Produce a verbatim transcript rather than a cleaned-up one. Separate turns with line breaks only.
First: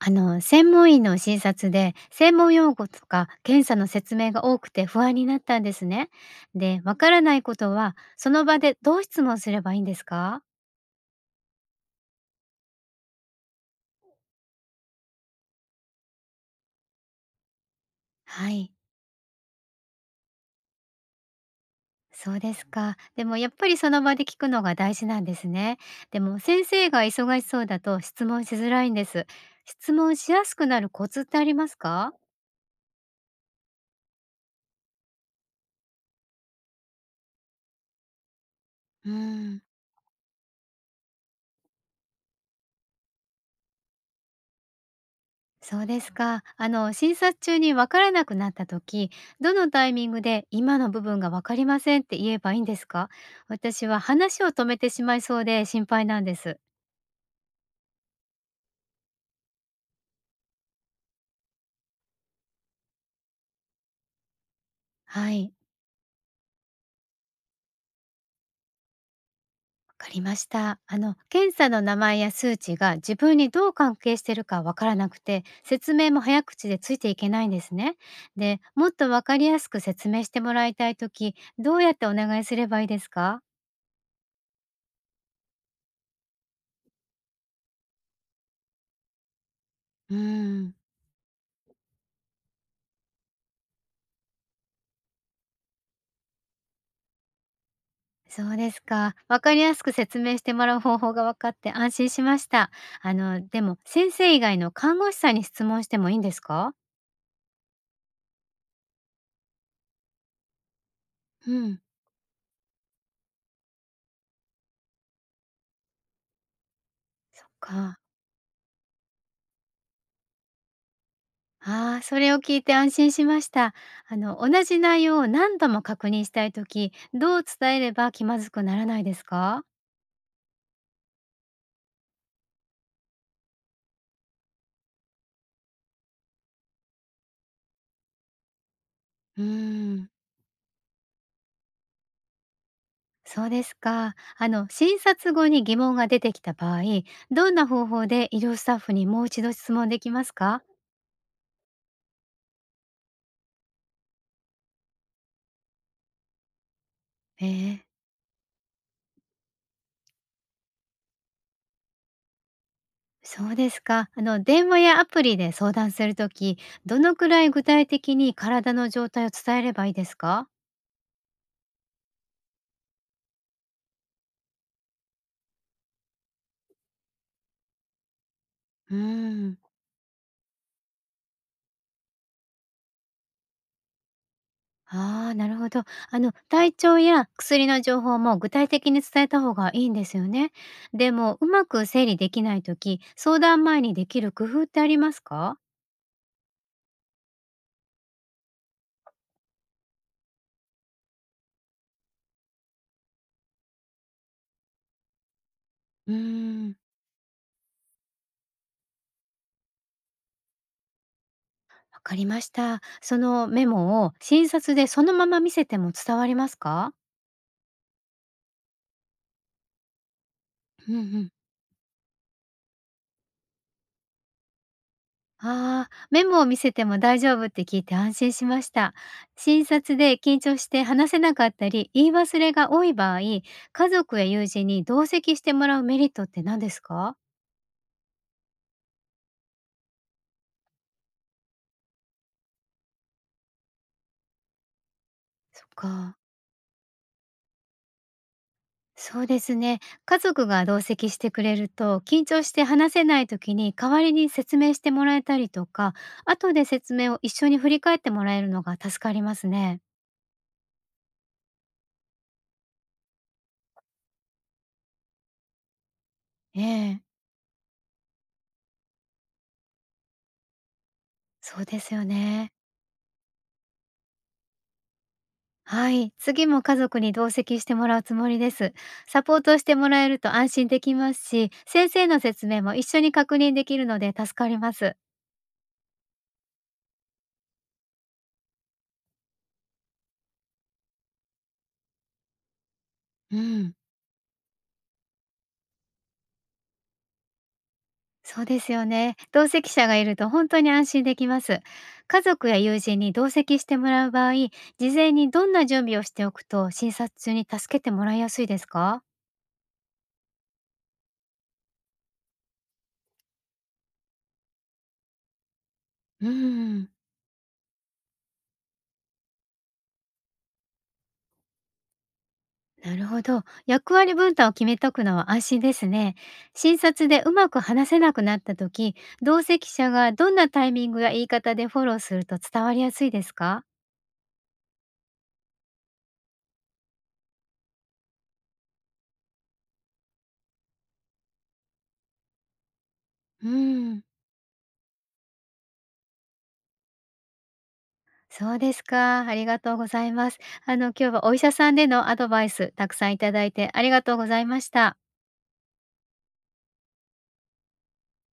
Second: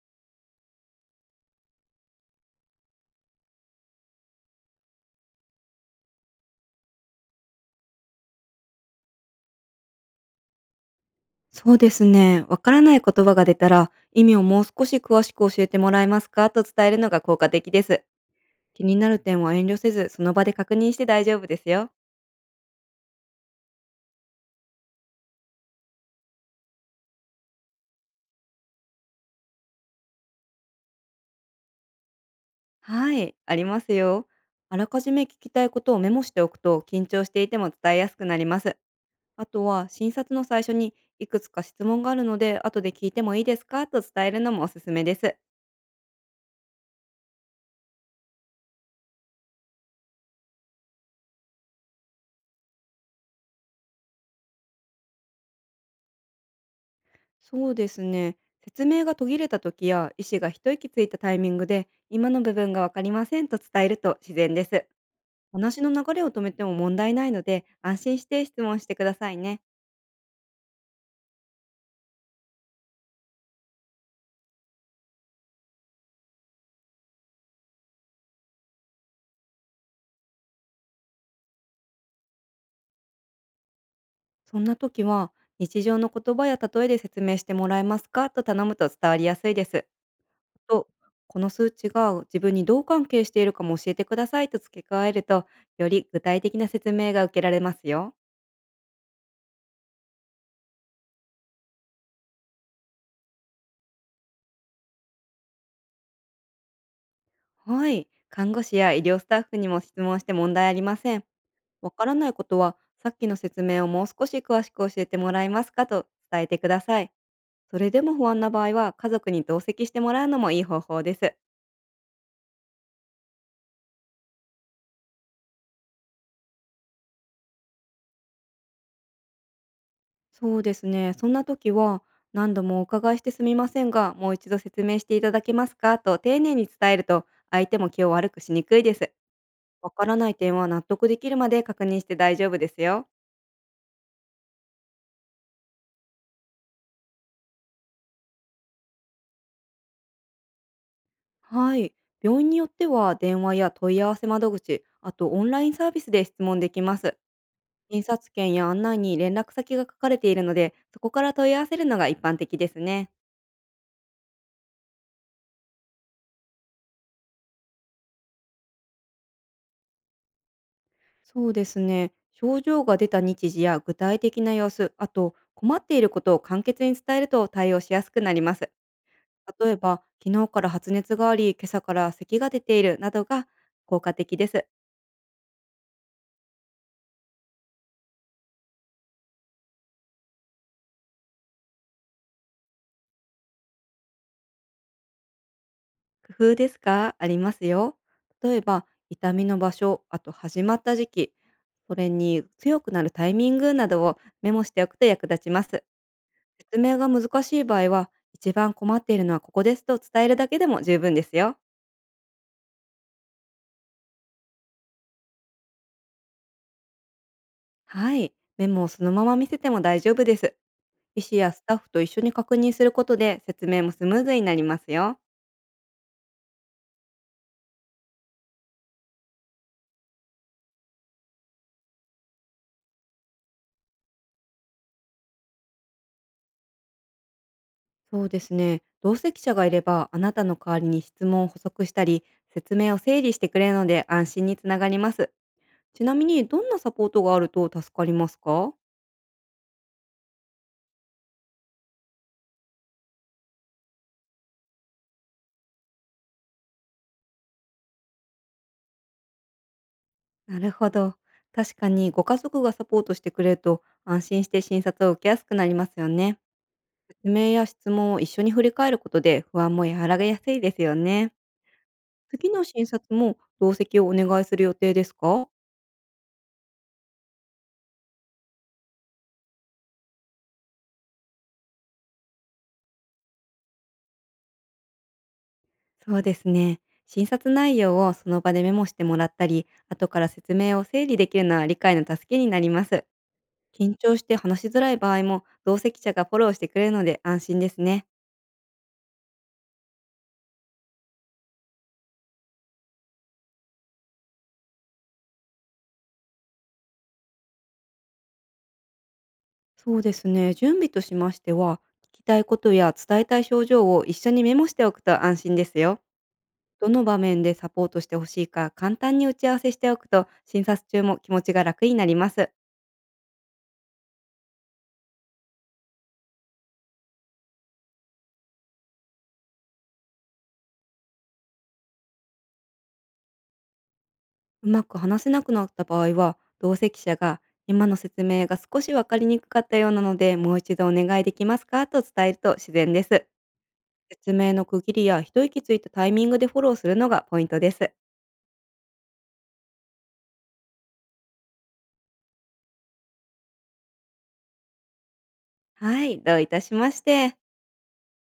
あの、専門医の診察で、専門用語とか検査の説明が多くて不安になったんですね。で、わからないことは、その場でどう質問すればいいんですか？
そうですね。わからない言葉が出たら、意味をもう少し詳しく教えてもらえますかと伝えるのが効果的です。
はい。
気になる点は遠慮せず、その場で確認して大丈夫ですよ。
そうですか。でもやっぱりその場で聞くのが大事なんですね。でも先生が忙しそうだと質問しづらいんです。質問しやすくなるコツってありますか？
はい、ありますよ。あらかじめ聞きたいことをメモしておくと、緊張していても伝えやすくなります。
う
あ
ーん。
とは、診察の最初に、いくつか質問があるので、後で聞いてもいいですかと伝えるのもおすすめです。
そうですか。あの、診察中にわからなくなった時、どのタイミングで今の部分がわかりませんって言えばいいんですか？私は話を止めてしまいそうで心配なんです。
そうですね。説明が途切れた時や医師が一息ついたタイミングで、今の部分がわかりませんと伝えると自然です。
はい、
話の流れを止めても問題ないので、安心して質問してくださいね。
わかりました。あの、検査の名前や数値が自分にどう関係してるかわからなくて、説明も早口でついていけないんですね。で、もっとわかりやすく説明してもらいたい時、どうやってお願いすればいいですか？
そんな時は、日常の言葉や例えで説明してもらえますかと頼むと伝わりやすいです。
うーん。
と、この数値が自分にどう関係しているかも教えてくださいと付け加えると、より具体的な説明が受けられますよ。
そうですか。わかりやすく説明してもらう方法が分かって安心しました。あの、でも先生以外の看護師さんに質問してもいいんですか？
はい。看護師や医療スタッフにも質問して問題ありません。
うん、
わからないことは、さっきの説明をもう少し詳しく教えてもらえますかと伝えてください。
そっ
それ
か。
でも不安な場合は、家族に同席してもらうのもいい方法です。
ああ、それを聞いて安心しました。あの、同じ内容を何度も確認したいとき、どう伝えれば気まずくならないですか？
そうですね。そんな時は、何度もお伺いしてすみませんが、もう一度説明していただけますかと丁寧に伝えると、相手も気を悪くしにくいです。
うー
わか
ん、
らない点は、納得できるまで確認して大丈夫ですよ。
そうですか。あの、診察後に疑問が出てきた場合、どんな方法で医療スタッフにもう一度質問できますか？
はい。病院によっては、電話や問い合わせ窓口、あとオンラインサービスで質問できます。
ええ。
診察券や案内に連絡先が書かれているので、そこから問い合わせるのが一般的ですね。
そうですか。あの、電話やアプリで相談するとき、どのくらい具体的に体の状態を伝えればいいですか？
そうですね。症状が出た日時や具体的な様子、あと困っていることを簡潔に伝えると対応しやすくなります。
うーん、
例えば、昨日から発熱があり、今朝から咳が出ているなどが効果的です。
ああなるほど。あの、体調や薬の情報も具体的に伝えた方がいいんですよね。でも、うまく整理できないとき、相談前にできる工夫ってありますか？
工夫ですか、ありますよ。例えば、痛みの場所、あと始まった時期、それに強くなるタイミングなどをメモしておくと役立ちます。
うーん。
説明が難しい場合は、一番困っているのはここですと伝えるだけでも十分ですよ。
わかりました。そのメモを診察でそのまま見せても伝わりますか？
はい。メモをそのまま見せても大丈夫です。
ううんう
医
ん。
師やスタッフと一緒に確認することで、説明もスムーズになりますよ。
ああ、メモを見せても大丈夫って聞いて安心しました。診察で緊張して話せなかったり、言い忘れが多い場合、家族や友人に同席してもらうメリットって何ですか？
そうですね。同席者がいれば、あなたの代わりに質問を補足したり、説明を整理してくれるので安心につながります。
そっ
ちな
か。
みに、どんなサポートがあると助かりますか？
そうですね。家族が同席してくれると、緊張して話せない時に代わりに説明してもらえたりとか、後で説明を一緒に振り返ってもらえるのが助かりますね。
なるほど。確かにご家族がサポートしてくれると、安心して診察を受けやすくなりますよね。
ええ、
説明や質問を一緒に振り返ることで、不安も和らげやすいですよね。
そうですよ
次
ね。
の診察も同席をお願いする予定ですか？
はい、次も家族に同席してもらうつもりです。サポートしてもらえると安心できますし、先生の説明も一緒に確認できるので助かります。
そうですね。診察内容をその場でメモしてもらったり、後から説明を整理できるのは理解の助けになります。
うん。
緊張して話しづらい場合も、同席者がフォローしてくれるので安心ですね。
そうですよね。同席者がいると本当に安心できます。家族や友人に同席してもらう場合、事前にどんな準備をしておくと診察中に助けてもらいやすいですか？
そうですね。準備としましては、聞きたいことや伝えたい症状を一緒にメモしておくと安心ですよ。
う
ど
ん、
の場面でサポートしてほしいか簡単に打ち合わせしておくと、診察中も気持ちが楽になります。
なるほど。役割分担を決めとくのは安心ですね。診察でうまく話せなくなった時、同席者がどんなタイミングや言い方でフォローすると伝わりやすいですか？
うまく話せなくなった場合は、同席者が、今の説明が少し分かりにくかったようなのでもう一度お願いできますかと伝えると自然です。
うん、
説明の区切りや一息ついたタイミングでフォローするのがポイントです。
そうですか。ありがとうございます。あの、今日はお医者さんでのアドバイスたくさんいただいてありがとうございました。
はい、どういたしまして。